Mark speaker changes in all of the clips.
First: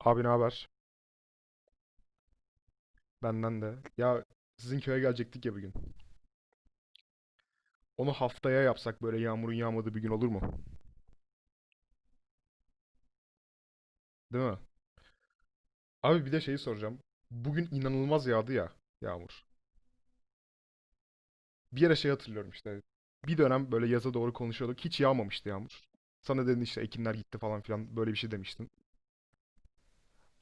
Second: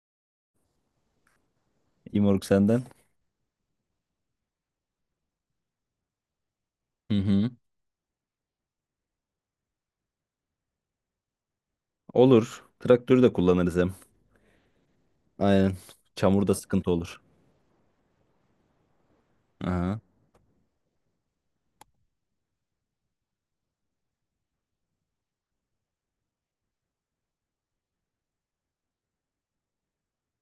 Speaker 1: Abi ne haber?
Speaker 2: İmorg senden.
Speaker 1: Benden de. Ya sizin köye gelecektik ya bir gün.
Speaker 2: Hı hı.
Speaker 1: Onu haftaya yapsak böyle yağmurun yağmadığı bir gün olur mu?
Speaker 2: Olur. Traktörü de kullanırız hem.
Speaker 1: Değil mi?
Speaker 2: Aynen.
Speaker 1: Abi bir de
Speaker 2: Çamurda
Speaker 1: şeyi
Speaker 2: sıkıntı
Speaker 1: soracağım.
Speaker 2: olur.
Speaker 1: Bugün inanılmaz yağdı ya yağmur.
Speaker 2: Aha.
Speaker 1: Bir yere şey hatırlıyorum işte. Bir dönem böyle yaza doğru konuşuyorduk. Hiç yağmamıştı yağmur. Sana dedin işte ekinler gitti falan filan böyle bir şey demiştin.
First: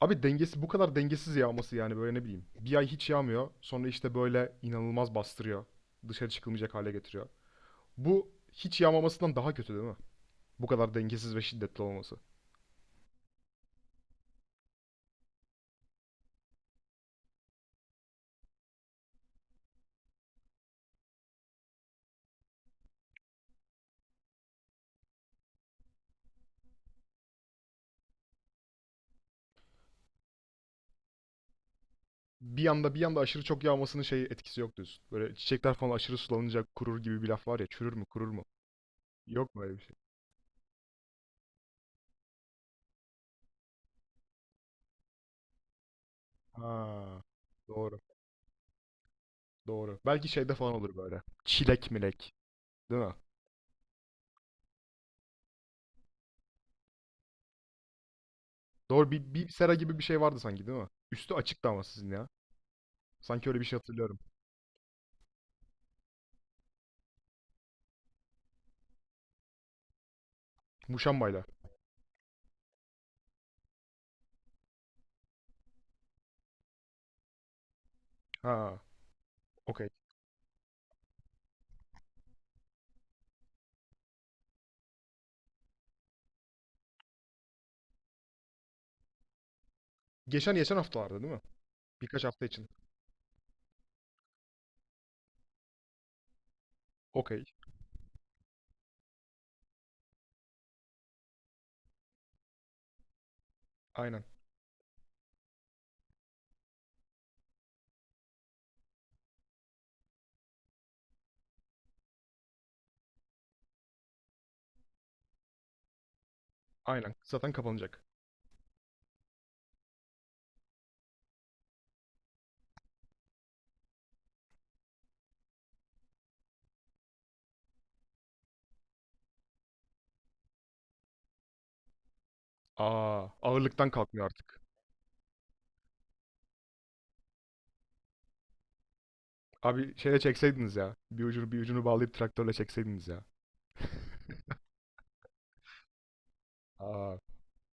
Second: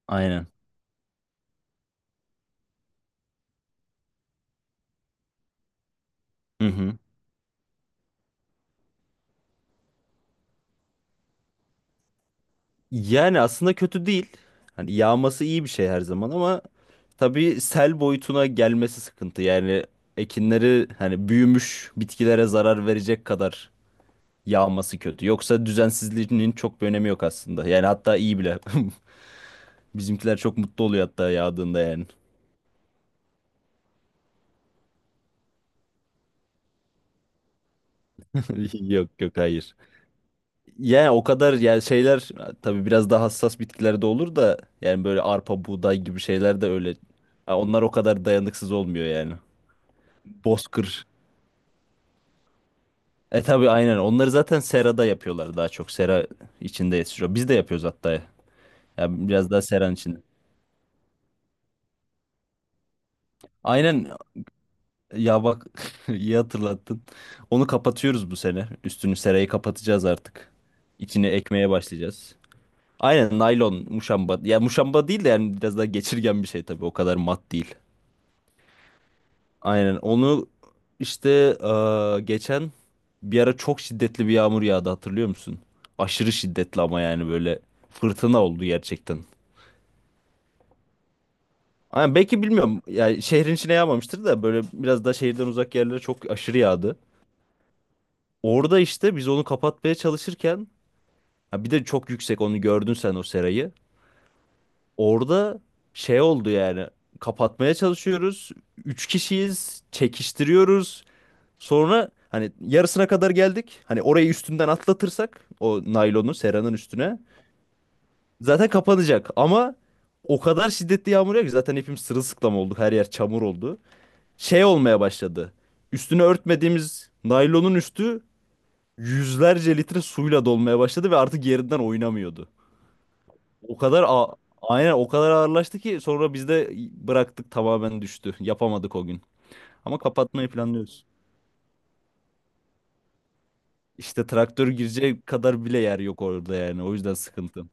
Speaker 1: Abi
Speaker 2: Aynen.
Speaker 1: dengesi bu kadar dengesiz yağması yani böyle ne bileyim. Bir ay hiç yağmıyor. Sonra işte böyle inanılmaz bastırıyor. Dışarı
Speaker 2: Hı
Speaker 1: çıkılmayacak hale
Speaker 2: hı.
Speaker 1: getiriyor. Bu hiç yağmamasından daha kötü değil mi? Bu kadar dengesiz ve şiddetli olması.
Speaker 2: Yani aslında kötü değil. Hani yağması iyi bir şey her zaman ama tabii sel boyutuna gelmesi sıkıntı. Yani ekinleri hani büyümüş bitkilere zarar verecek kadar yağması kötü. Yoksa düzensizliğinin çok bir önemi yok aslında. Yani hatta iyi bile. Bizimkiler çok mutlu oluyor hatta yağdığında yani.
Speaker 1: Bir anda aşırı çok yağmasının şey etkisi yok diyorsun. Böyle çiçekler falan aşırı sulanınca kurur gibi bir laf var ya, çürür mü kurur mu?
Speaker 2: Yok yok,
Speaker 1: Yok mu öyle
Speaker 2: hayır.
Speaker 1: bir şey?
Speaker 2: Yani o kadar, yani şeyler tabii biraz daha hassas bitkilerde olur da yani böyle arpa, buğday gibi şeyler de öyle.
Speaker 1: Ha,
Speaker 2: Ha, onlar o
Speaker 1: doğru
Speaker 2: kadar dayanıksız olmuyor yani.
Speaker 1: doğru. Belki şeyde falan olur
Speaker 2: Bozkır.
Speaker 1: böyle. Çilek milek değil mi?
Speaker 2: E tabii, aynen. Onları zaten serada yapıyorlar daha çok. Sera içinde yetişiyor. Biz de yapıyoruz hatta. Ya
Speaker 1: Doğru, bir
Speaker 2: biraz daha
Speaker 1: sera
Speaker 2: seranın
Speaker 1: gibi bir
Speaker 2: içinde.
Speaker 1: şey vardı sanki değil mi? Üstü açıktı ama sizin ya. Sanki öyle bir şey
Speaker 2: Aynen,
Speaker 1: hatırlıyorum.
Speaker 2: ya bak, iyi hatırlattın. Onu kapatıyoruz bu sene. Üstünü, serayı kapatacağız artık. İçine
Speaker 1: Muşambayla.
Speaker 2: ekmeye başlayacağız. Aynen, naylon muşamba. Ya muşamba değil de yani biraz daha geçirgen bir şey tabii. O kadar mat değil.
Speaker 1: Ha, okey.
Speaker 2: Aynen onu işte geçen bir ara çok şiddetli bir yağmur yağdı, hatırlıyor musun? Aşırı şiddetli, ama yani böyle fırtına oldu gerçekten.
Speaker 1: Geçen haftalarda değil mi?
Speaker 2: Aynen,
Speaker 1: Birkaç
Speaker 2: belki
Speaker 1: hafta için.
Speaker 2: bilmiyorum yani şehrin içine yağmamıştır da böyle biraz daha şehirden uzak yerlere çok aşırı yağdı.
Speaker 1: Okey.
Speaker 2: Orada işte biz onu kapatmaya çalışırken, ha bir de çok yüksek, onu gördün sen o serayı.
Speaker 1: Aynen.
Speaker 2: Orada şey oldu yani, kapatmaya çalışıyoruz. Üç kişiyiz, çekiştiriyoruz. Sonra hani yarısına kadar geldik. Hani orayı üstünden atlatırsak o naylonu, seranın
Speaker 1: Aynen.
Speaker 2: üstüne
Speaker 1: Zaten kapanacak.
Speaker 2: zaten kapanacak. Ama o kadar şiddetli yağmur yağıyor ki zaten hepimiz sırılsıklam olduk. Her yer çamur oldu. Şey olmaya başladı. Üstünü örtmediğimiz naylonun üstü yüzlerce litre suyla dolmaya başladı ve artık yerinden oynamıyordu.
Speaker 1: Aa,
Speaker 2: O
Speaker 1: ağırlıktan
Speaker 2: kadar
Speaker 1: kalkmıyor artık.
Speaker 2: aynen, o kadar ağırlaştı ki sonra biz de bıraktık, tamamen düştü. Yapamadık o gün.
Speaker 1: Abi
Speaker 2: Ama
Speaker 1: şeyle
Speaker 2: kapatmayı
Speaker 1: çekseydiniz ya.
Speaker 2: planlıyoruz.
Speaker 1: Bir ucunu, bir ucunu bağlayıp traktörle çekseydiniz ya.
Speaker 2: İşte traktör girecek kadar bile yer yok orada yani. O yüzden
Speaker 1: Aa.
Speaker 2: sıkıntı.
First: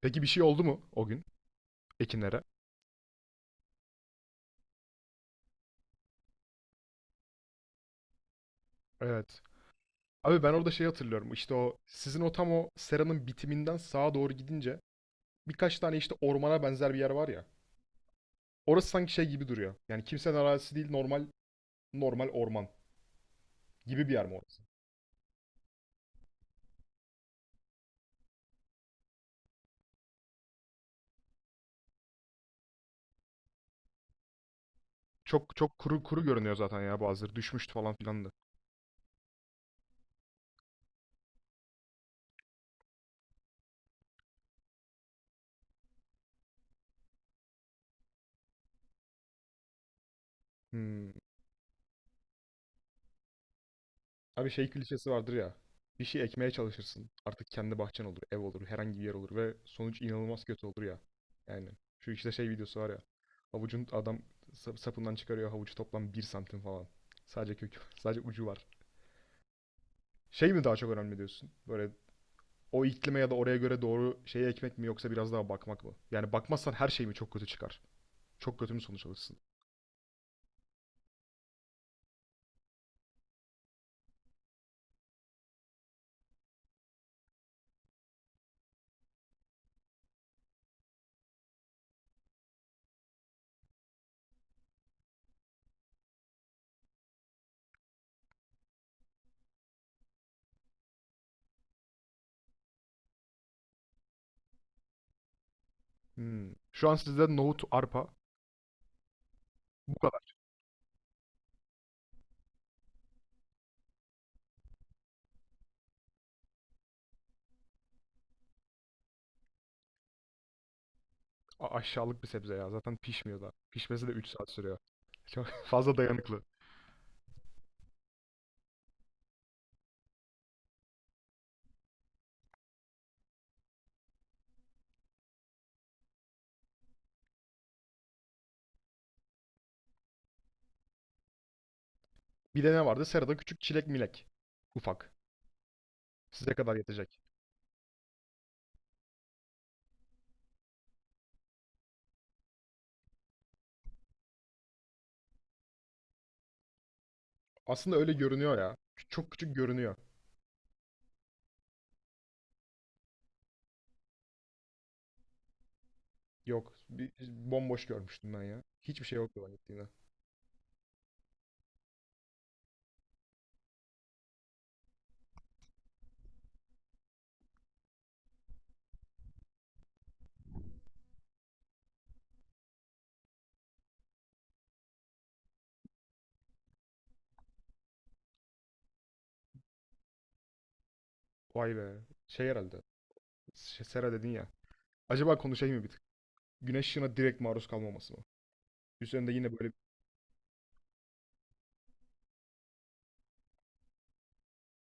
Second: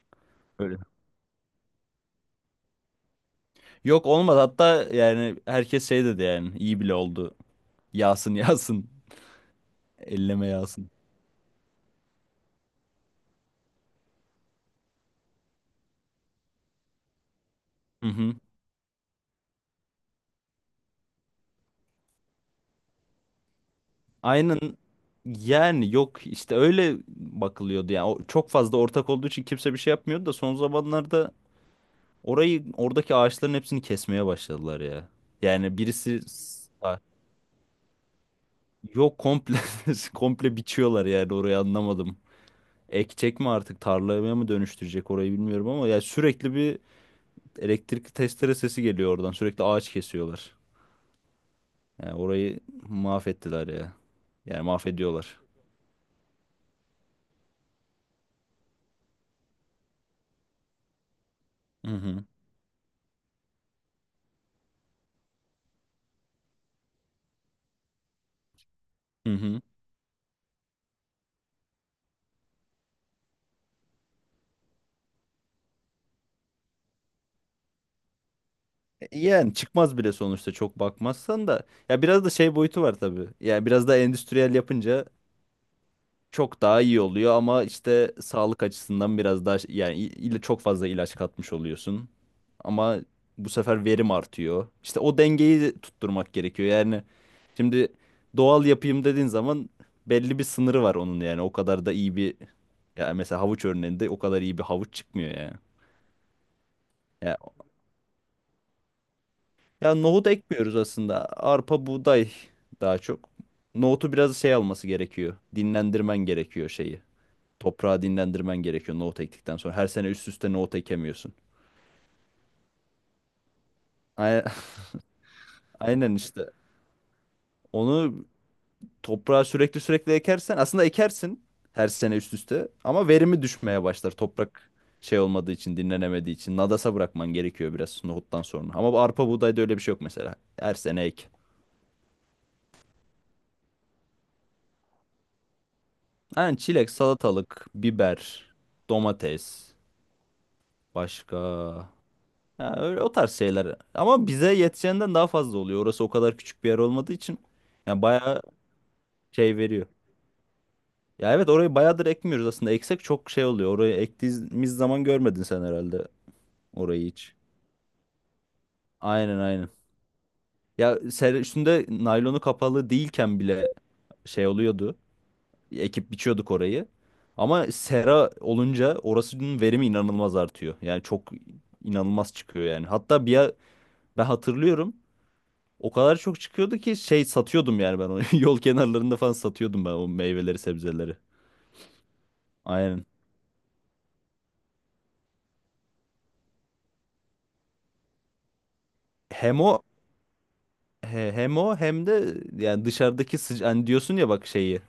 Speaker 1: Peki bir şey oldu
Speaker 2: Öyle.
Speaker 1: mu o gün ekinlere?
Speaker 2: Yok, olmadı hatta, yani herkes şey dedi, yani iyi bile oldu. Yağsın, yağsın.
Speaker 1: Evet. Abi
Speaker 2: Elleme,
Speaker 1: ben orada şey
Speaker 2: yağsın.
Speaker 1: hatırlıyorum. İşte o sizin o tam o seranın bitiminden sağa doğru gidince birkaç tane işte ormana benzer bir yer var ya.
Speaker 2: Hı hı.
Speaker 1: Orası sanki şey gibi duruyor. Yani kimsenin arazisi değil, normal orman gibi bir yer mi
Speaker 2: Aynen,
Speaker 1: orası?
Speaker 2: yani yok işte, öyle bakılıyordu yani. O çok fazla ortak olduğu için kimse bir şey yapmıyordu da son zamanlarda orayı, oradaki ağaçların hepsini kesmeye başladılar ya.
Speaker 1: Çok
Speaker 2: Yani
Speaker 1: çok kuru
Speaker 2: birisi
Speaker 1: kuru görünüyor zaten
Speaker 2: Ha,
Speaker 1: ya bazıları. Düşmüştü falan filan da.
Speaker 2: yok, komple komple biçiyorlar yani, orayı anlamadım. Ekecek mi artık, tarlaya mı dönüştürecek orayı, bilmiyorum ama ya sürekli bir elektrikli testere sesi geliyor oradan. Sürekli ağaç kesiyorlar.
Speaker 1: Hmm.
Speaker 2: Yani orayı mahvettiler ya.
Speaker 1: Abi
Speaker 2: Yani
Speaker 1: şey klişesi vardır
Speaker 2: mahvediyorlar.
Speaker 1: ya. Bir şey ekmeye çalışırsın. Artık kendi bahçen olur, ev olur, herhangi bir yer olur ve sonuç inanılmaz kötü olur ya. Yani
Speaker 2: Hı
Speaker 1: şu
Speaker 2: hı.
Speaker 1: işte şey videosu var ya. Havucun adam sapından çıkarıyor havucu, toplam bir santim falan. Sadece kökü, sadece ucu var.
Speaker 2: Hı hı.
Speaker 1: Şey mi daha çok önemli diyorsun? Böyle o iklime ya da oraya göre doğru şeyi ekmek mi yoksa biraz daha bakmak mı? Yani bakmazsan her şey mi çok kötü çıkar? Çok kötü mü sonuç alırsın?
Speaker 2: Yani çıkmaz bile sonuçta, çok bakmazsan da. Ya biraz da şey boyutu var tabii. Yani biraz da endüstriyel yapınca çok daha iyi oluyor ama işte sağlık açısından biraz daha yani çok fazla ilaç katmış oluyorsun. Ama bu sefer verim artıyor. İşte o dengeyi tutturmak gerekiyor. Yani şimdi doğal yapayım dediğin zaman belli bir sınırı var onun yani. O kadar da iyi bir ya mesela havuç örneğinde o kadar iyi bir havuç çıkmıyor yani.
Speaker 1: Hmm. Şu an sizde
Speaker 2: Ya,
Speaker 1: nohut, arpa
Speaker 2: ya
Speaker 1: bu
Speaker 2: nohut
Speaker 1: kadar.
Speaker 2: ekmiyoruz aslında. Arpa, buğday daha çok. Nohutu biraz şey alması gerekiyor. Dinlendirmen gerekiyor şeyi. Toprağı dinlendirmen gerekiyor nohut ektikten sonra. Her sene üst üste nohut ekemiyorsun.
Speaker 1: Aşağılık bir sebze ya. Zaten pişmiyor da. Pişmesi de üç
Speaker 2: Ay-
Speaker 1: saat sürüyor. Çok fazla
Speaker 2: Aynen
Speaker 1: dayanıklı.
Speaker 2: işte. Onu toprağa sürekli sürekli ekersen aslında ekersin her sene üst üste ama verimi düşmeye başlar. Toprak şey olmadığı için, dinlenemediği için nadasa bırakman gerekiyor biraz nohuttan sonra. Ama bu arpa buğdayda öyle bir şey yok mesela. Her sene ek.
Speaker 1: Bir de ne vardı? Serada küçük çilek milek. Ufak. Size
Speaker 2: Yani
Speaker 1: kadar
Speaker 2: çilek,
Speaker 1: yetecek.
Speaker 2: salatalık, biber, domates, başka ha, öyle o tarz şeyler. Ama bize yeteceğinden daha fazla oluyor. Orası o kadar küçük bir yer olmadığı için.
Speaker 1: Aslında
Speaker 2: Yani
Speaker 1: öyle
Speaker 2: bayağı
Speaker 1: görünüyor ya. Çok küçük
Speaker 2: şey veriyor.
Speaker 1: görünüyor.
Speaker 2: Ya evet, orayı bayağıdır ekmiyoruz aslında. Eksek çok şey oluyor. Orayı ektiğimiz zaman görmedin sen herhalde,
Speaker 1: Yok.
Speaker 2: orayı hiç.
Speaker 1: Bomboş görmüştüm ben ya. Hiçbir şey
Speaker 2: Aynen,
Speaker 1: yoktu ben
Speaker 2: aynen.
Speaker 1: gittiğimde.
Speaker 2: Ya ser üstünde naylonu kapalı değilken bile şey oluyordu. Ekip biçiyorduk orayı. Ama sera olunca orasının verimi inanılmaz artıyor. Yani çok inanılmaz çıkıyor yani. Hatta ben hatırlıyorum. O kadar çok çıkıyordu ki şey satıyordum yani ben onu. Yol kenarlarında falan satıyordum ben o meyveleri, sebzeleri.
Speaker 1: Vay be. Şey herhalde.
Speaker 2: Aynen.
Speaker 1: Sera dedin ya. Acaba konuşayım mı bir tık? Güneş ışığına direkt maruz kalmaması mı? Üzerinde yine
Speaker 2: Hem
Speaker 1: böyle...
Speaker 2: o, hem o hem de yani dışarıdaki hani diyorsun ya bak şeyi,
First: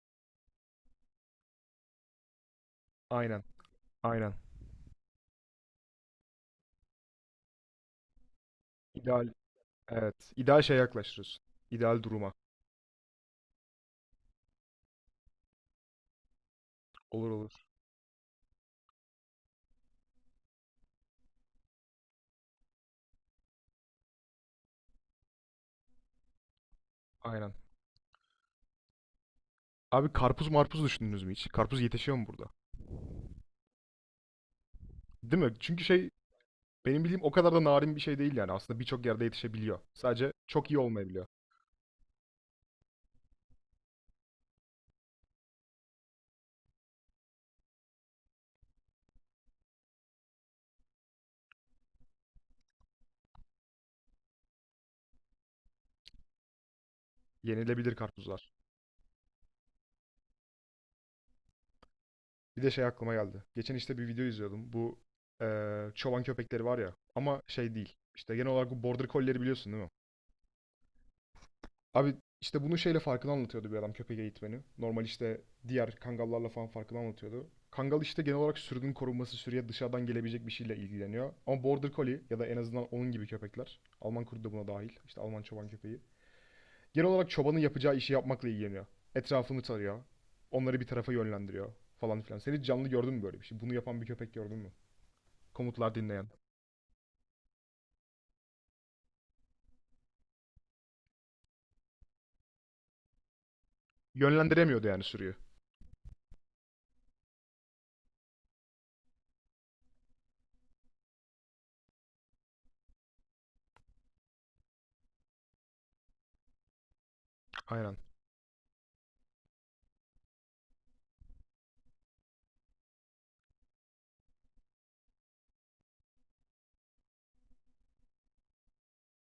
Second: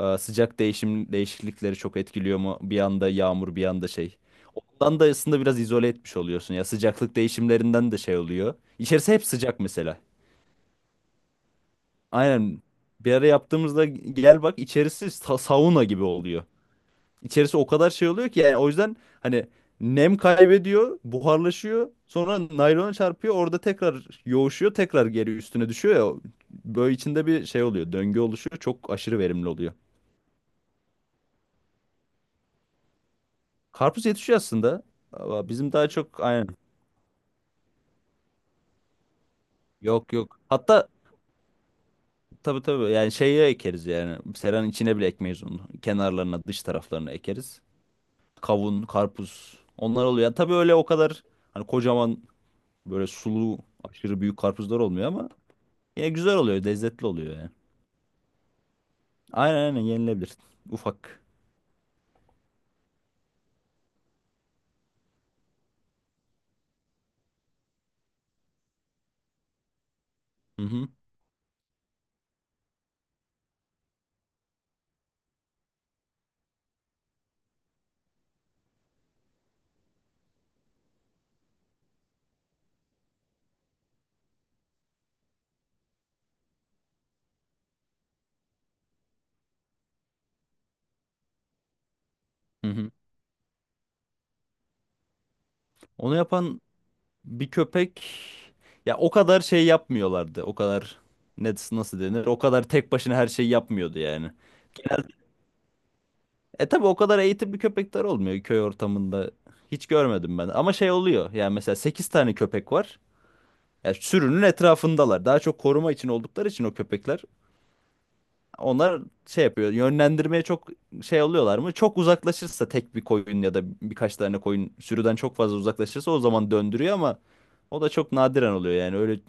Speaker 2: sıcak değişiklikleri çok etkiliyor mu, bir anda
Speaker 1: Aynen.
Speaker 2: yağmur bir anda şey.
Speaker 1: Aynen.
Speaker 2: Ondan da aslında biraz izole etmiş oluyorsun ya, sıcaklık değişimlerinden de şey oluyor. İçerisi hep
Speaker 1: İdeal.
Speaker 2: sıcak mesela.
Speaker 1: Evet. İdeal şeye yaklaştırıyorsun. İdeal duruma.
Speaker 2: Aynen, bir ara yaptığımızda gel bak, içerisi sauna gibi oluyor.
Speaker 1: Olur olur.
Speaker 2: İçerisi o kadar şey oluyor ki yani, o yüzden hani nem kaybediyor, buharlaşıyor. Sonra naylona çarpıyor, orada tekrar yoğuşuyor, tekrar geri üstüne düşüyor ya. Böyle içinde bir
Speaker 1: Aynen.
Speaker 2: şey oluyor, döngü oluşuyor. Çok aşırı verimli oluyor.
Speaker 1: Abi karpuz marpuz düşündünüz mü hiç? Karpuz yetişiyor mu burada?
Speaker 2: Karpuz yetişiyor aslında.
Speaker 1: Değil
Speaker 2: Ama
Speaker 1: mi?
Speaker 2: bizim
Speaker 1: Çünkü
Speaker 2: daha
Speaker 1: şey,
Speaker 2: çok, aynen.
Speaker 1: benim bildiğim o kadar da narin bir şey değil yani. Aslında birçok yerde yetişebiliyor.
Speaker 2: Yok
Speaker 1: Sadece
Speaker 2: yok.
Speaker 1: çok iyi
Speaker 2: Hatta
Speaker 1: olmayabiliyor.
Speaker 2: tabii tabii yani şeye ekeriz yani. Seranın içine bile ekmeyiz onu. Kenarlarına, dış taraflarına ekeriz. Kavun, karpuz, onlar oluyor. Yani tabii öyle o kadar hani kocaman, böyle sulu, aşırı büyük karpuzlar olmuyor ama ya güzel oluyor, lezzetli oluyor yani.
Speaker 1: Yenilebilir karpuzlar.
Speaker 2: Aynen aynen, yenilebilir. Ufak.
Speaker 1: Bir de şey aklıma geldi. Geçen işte bir video izliyordum. Bu çoban köpekleri var ya. Ama şey değil. İşte genel olarak bu border collie'leri biliyorsun değil mi?
Speaker 2: Hı hı.
Speaker 1: Abi işte bunu şeyle farkını anlatıyordu bir adam, köpek eğitmeni. Normal işte diğer kangallarla falan farkını anlatıyordu. Kangal işte genel olarak sürünün korunması, sürüye dışarıdan gelebilecek bir şeyle ilgileniyor. Ama Border Collie ya da en azından onun gibi köpekler. Alman kurdu da buna dahil. İşte Alman çoban köpeği. Genel olarak çobanın yapacağı işi yapmakla ilgileniyor. Etrafını tarıyor. Onları bir tarafa yönlendiriyor falan filan. Sen hiç
Speaker 2: Hı
Speaker 1: canlı
Speaker 2: hı.
Speaker 1: gördün mü böyle bir şey? Bunu yapan bir köpek gördün mü? Komutlar
Speaker 2: Onu
Speaker 1: dinleyen.
Speaker 2: yapan bir köpek, ya o kadar şey yapmıyorlardı. O kadar, ne, nasıl denir, o kadar tek başına her şeyi yapmıyordu yani.
Speaker 1: Yönlendiremiyordu yani
Speaker 2: Genelde,
Speaker 1: sürüyü.
Speaker 2: tabi o kadar eğitimli köpekler olmuyor köy ortamında. Hiç görmedim ben. Ama şey oluyor. Yani mesela 8 tane köpek var. Ya sürünün etrafındalar. Daha çok koruma için oldukları için o köpekler
Speaker 1: Aynen.
Speaker 2: onlar şey yapıyor. Yönlendirmeye çok şey oluyorlar mı? Çok uzaklaşırsa tek bir koyun, ya da birkaç tane koyun sürüden çok fazla uzaklaşırsa o zaman döndürüyor, ama o da çok nadiren oluyor yani. Öyle,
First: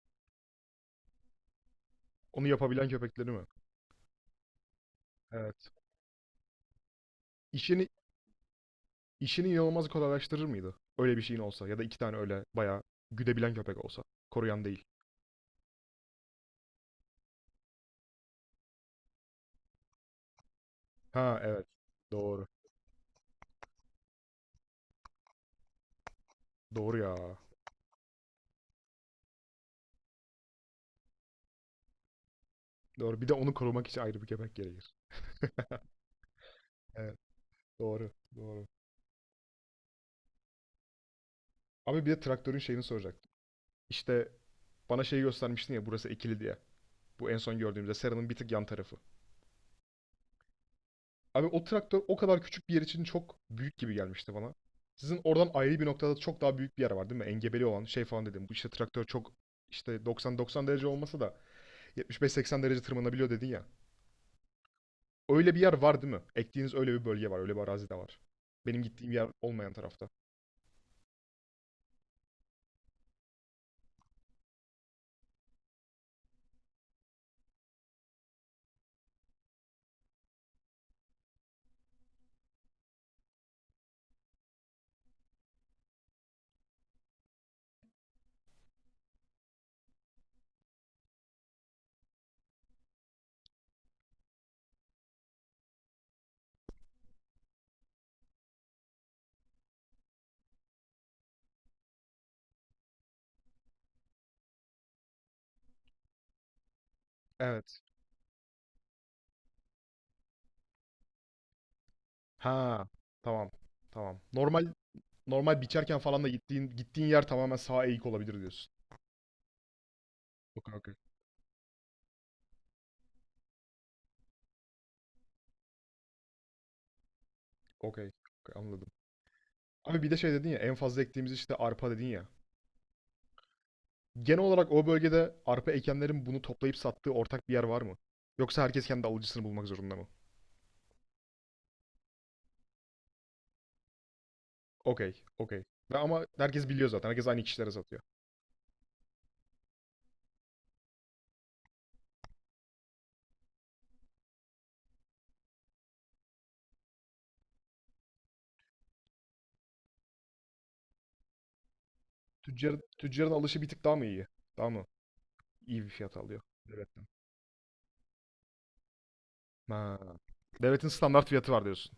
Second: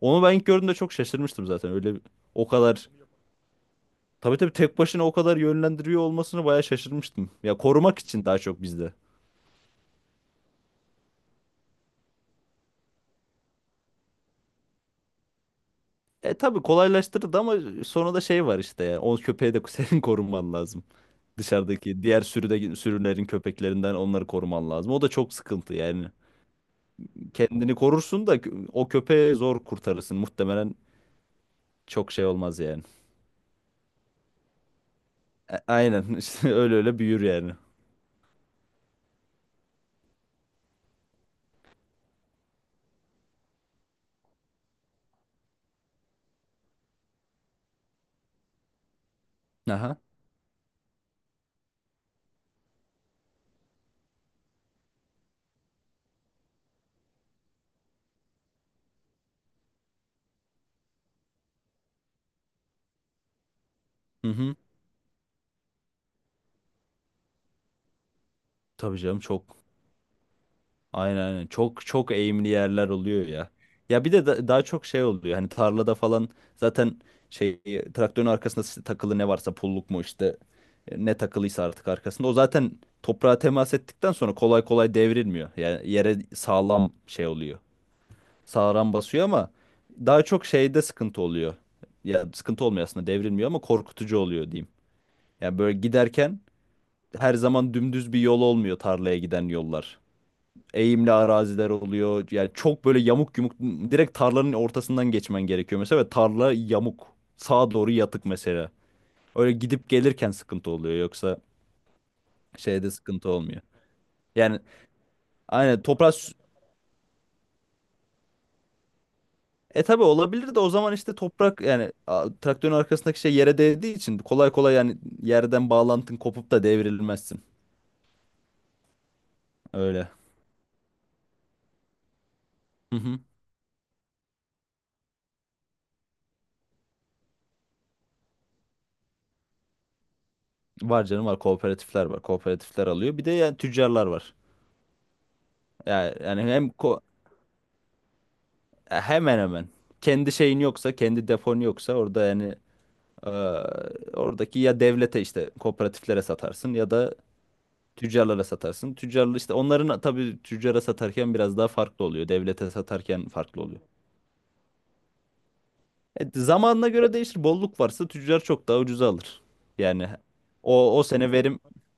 Speaker 2: onu ben ilk gördüğümde çok şaşırmıştım zaten. Öyle
Speaker 1: Onu
Speaker 2: o kadar,
Speaker 1: yapabilen köpekleri mi?
Speaker 2: tabii tabii tek başına o kadar
Speaker 1: Evet.
Speaker 2: yönlendiriyor olmasını bayağı şaşırmıştım. Ya
Speaker 1: İşini
Speaker 2: korumak için daha çok bizde.
Speaker 1: İşini inanılmaz kolaylaştırır mıydı? Öyle bir şeyin olsa ya da iki tane öyle bayağı güdebilen köpek olsa. Koruyan değil.
Speaker 2: E tabii, kolaylaştırdı ama sonra da şey var işte ya. O köpeği de senin koruman lazım.
Speaker 1: Ha evet.
Speaker 2: Dışarıdaki diğer
Speaker 1: Doğru.
Speaker 2: sürülerin köpeklerinden onları koruman lazım. O da çok sıkıntı yani.
Speaker 1: Doğru ya.
Speaker 2: Kendini korursun da o köpeği zor kurtarırsın. Muhtemelen çok şey olmaz yani.
Speaker 1: Doğru. Bir de onu korumak için ayrı bir köpek gerekir.
Speaker 2: Aynen işte öyle öyle
Speaker 1: Evet.
Speaker 2: büyür yani.
Speaker 1: Doğru. Doğru. Abi bir de traktörün şeyini soracaktım. İşte bana şeyi göstermiştin ya burası ekili diye. Bu en son gördüğümüzde Sera'nın bir tık yan tarafı.
Speaker 2: Aha.
Speaker 1: Abi o traktör o kadar küçük bir yer için çok büyük gibi gelmişti bana. Sizin oradan ayrı bir noktada çok daha büyük bir yer var değil mi? Engebeli olan şey falan dedim. Bu işte traktör çok işte 90-90 derece olmasa da 75-80 derece tırmanabiliyor dedin ya.
Speaker 2: Hı hı.
Speaker 1: Öyle bir yer var değil mi? Ektiğiniz öyle bir bölge var. Öyle bir arazi de var. Benim
Speaker 2: Tabii
Speaker 1: gittiğim
Speaker 2: canım,
Speaker 1: yer
Speaker 2: çok.
Speaker 1: olmayan tarafta.
Speaker 2: Aynen aynen. Çok çok eğimli yerler oluyor ya. Ya bir de daha çok şey oluyor. Hani tarlada falan zaten şey, traktörün arkasında takılı ne varsa, pulluk mu işte, ne takılıysa artık arkasında. O zaten toprağa temas ettikten sonra kolay kolay devrilmiyor. Yani yere sağlam şey oluyor. Sağıran basıyor ama daha çok şeyde sıkıntı oluyor. Ya sıkıntı olmuyor aslında, devrilmiyor ama korkutucu oluyor diyeyim. Yani böyle giderken her zaman dümdüz bir yol olmuyor, tarlaya giden yollar. Eğimli araziler oluyor. Yani çok böyle yamuk yumuk, direkt tarlanın ortasından geçmen gerekiyor mesela ve tarla yamuk. Sağa
Speaker 1: Evet.
Speaker 2: doğru yatık mesela. Öyle gidip gelirken sıkıntı oluyor, yoksa
Speaker 1: Ha,
Speaker 2: şeyde sıkıntı
Speaker 1: tamam.
Speaker 2: olmuyor.
Speaker 1: Tamam.
Speaker 2: Yani
Speaker 1: Normal, normal
Speaker 2: aynen,
Speaker 1: biçerken
Speaker 2: toprak.
Speaker 1: falan da gittiğin yer tamamen sağa eğik olabilir diyorsun.
Speaker 2: E tabii olabilir, de o
Speaker 1: Okey, okey.
Speaker 2: zaman işte toprak, yani traktörün arkasındaki şey yere değdiği için kolay kolay yani yerden bağlantın kopup da devrilmezsin.
Speaker 1: Okey, okey, anladım. Abi
Speaker 2: Öyle.
Speaker 1: bir de şey dedin ya, en fazla ektiğimiz işte arpa dedin ya.
Speaker 2: Hı hı.
Speaker 1: Genel olarak o bölgede arpa ekenlerin bunu toplayıp sattığı ortak bir yer var mı? Yoksa herkes kendi alıcısını bulmak zorunda mı?
Speaker 2: Var canım var, kooperatifler var. Kooperatifler alıyor. Bir de yani tüccarlar var.
Speaker 1: Okey, okey. Ve
Speaker 2: Yani,
Speaker 1: ama
Speaker 2: yani
Speaker 1: herkes
Speaker 2: hem
Speaker 1: biliyor
Speaker 2: ko
Speaker 1: zaten. Herkes aynı kişilere satıyor.
Speaker 2: hemen hemen, kendi şeyin yoksa, kendi depon yoksa orada yani, e, oradaki, ya devlete, işte kooperatiflere satarsın ya da tüccarlara satarsın. Tüccarlar işte onların, tabii tüccara satarken biraz daha farklı oluyor. Devlete
Speaker 1: Tüccar,
Speaker 2: satarken
Speaker 1: tüccarın alışı
Speaker 2: farklı
Speaker 1: bir
Speaker 2: oluyor.
Speaker 1: tık daha mı iyi? Daha mı iyi bir fiyat
Speaker 2: Evet,
Speaker 1: alıyor
Speaker 2: zamanına
Speaker 1: devletten?
Speaker 2: göre değişir. Bolluk varsa tüccar çok daha ucuza alır.
Speaker 1: Ha.
Speaker 2: Yani
Speaker 1: Devletin
Speaker 2: o
Speaker 1: standart
Speaker 2: sene
Speaker 1: fiyatı
Speaker 2: verim
Speaker 1: var diyorsun.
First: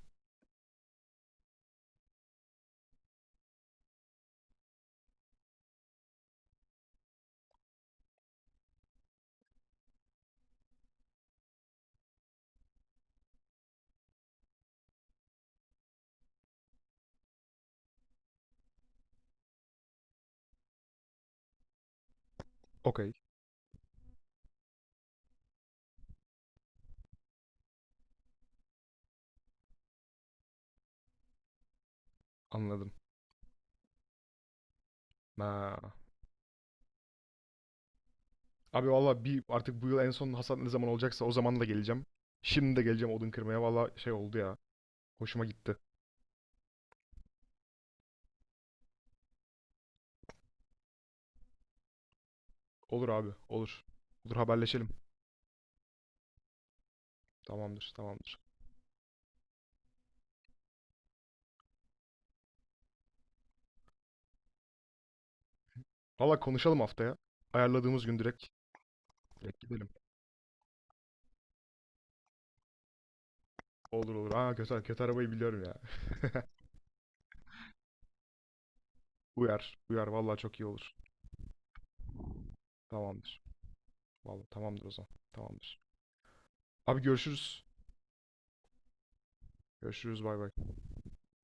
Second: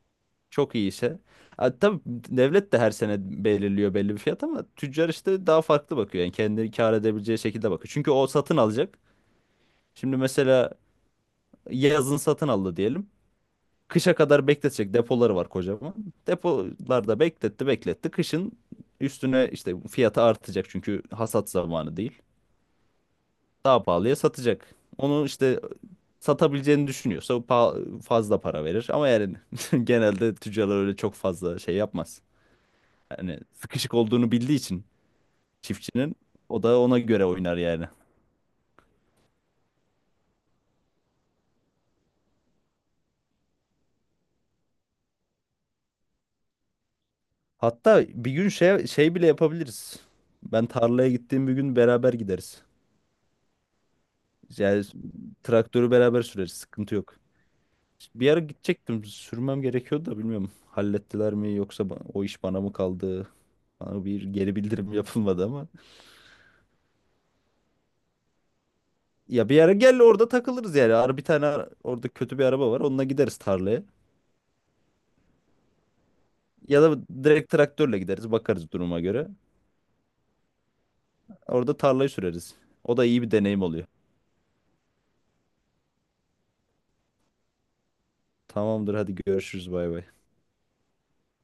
Speaker 2: çok iyi ise. Ha, tabii devlet de her sene belirliyor belli bir fiyat ama tüccar işte daha farklı bakıyor. Yani kendini kâr edebileceği şekilde bakıyor. Çünkü o satın alacak. Şimdi mesela yazın satın aldı diyelim. Kışa kadar bekletecek depoları var kocaman. Depolarda bekletti bekletti. Kışın üstüne işte fiyatı artacak, çünkü hasat zamanı değil.
Speaker 1: Okey.
Speaker 2: Daha pahalıya satacak. Onu işte satabileceğini düşünüyorsa fazla para verir. Ama yani genelde tüccarlar öyle çok fazla şey yapmaz.
Speaker 1: Anladım.
Speaker 2: Yani sıkışık olduğunu bildiği için
Speaker 1: Ha.
Speaker 2: çiftçinin, o da ona göre oynar yani.
Speaker 1: Abi valla bir artık bu yıl en son hasat ne zaman olacaksa o zaman da geleceğim. Şimdi de geleceğim odun kırmaya. Valla şey oldu ya. Hoşuma gitti.
Speaker 2: Hatta bir gün şey bile yapabiliriz. Ben tarlaya gittiğim bir gün beraber gideriz.
Speaker 1: Olur abi. Olur. Olur,
Speaker 2: Yani
Speaker 1: haberleşelim.
Speaker 2: traktörü beraber süreriz. Sıkıntı yok.
Speaker 1: Tamamdır.
Speaker 2: Bir
Speaker 1: Tamamdır.
Speaker 2: ara gidecektim. Sürmem gerekiyordu da bilmiyorum. Hallettiler mi, yoksa o iş bana mı kaldı? Bana bir geri bildirim yapılmadı ama.
Speaker 1: Valla konuşalım haftaya. Ayarladığımız gün direkt,
Speaker 2: Ya bir
Speaker 1: direkt
Speaker 2: ara
Speaker 1: gidelim.
Speaker 2: gel, orada takılırız yani. Ara bir tane ara- Orada kötü bir araba var. Onunla gideriz tarlaya.
Speaker 1: Olur olur. Aa kötü, kötü arabayı biliyorum ya.
Speaker 2: Ya da direkt traktörle gideriz. Bakarız duruma göre.
Speaker 1: Uyar. Uyar. Valla çok iyi olur.
Speaker 2: Orada tarlayı süreriz. O da iyi bir
Speaker 1: Tamamdır.
Speaker 2: deneyim oluyor.
Speaker 1: Valla tamamdır o zaman. Tamamdır. Abi görüşürüz.
Speaker 2: Tamamdır, hadi görüşürüz, bay bay.
Speaker 1: Görüşürüz bay bay.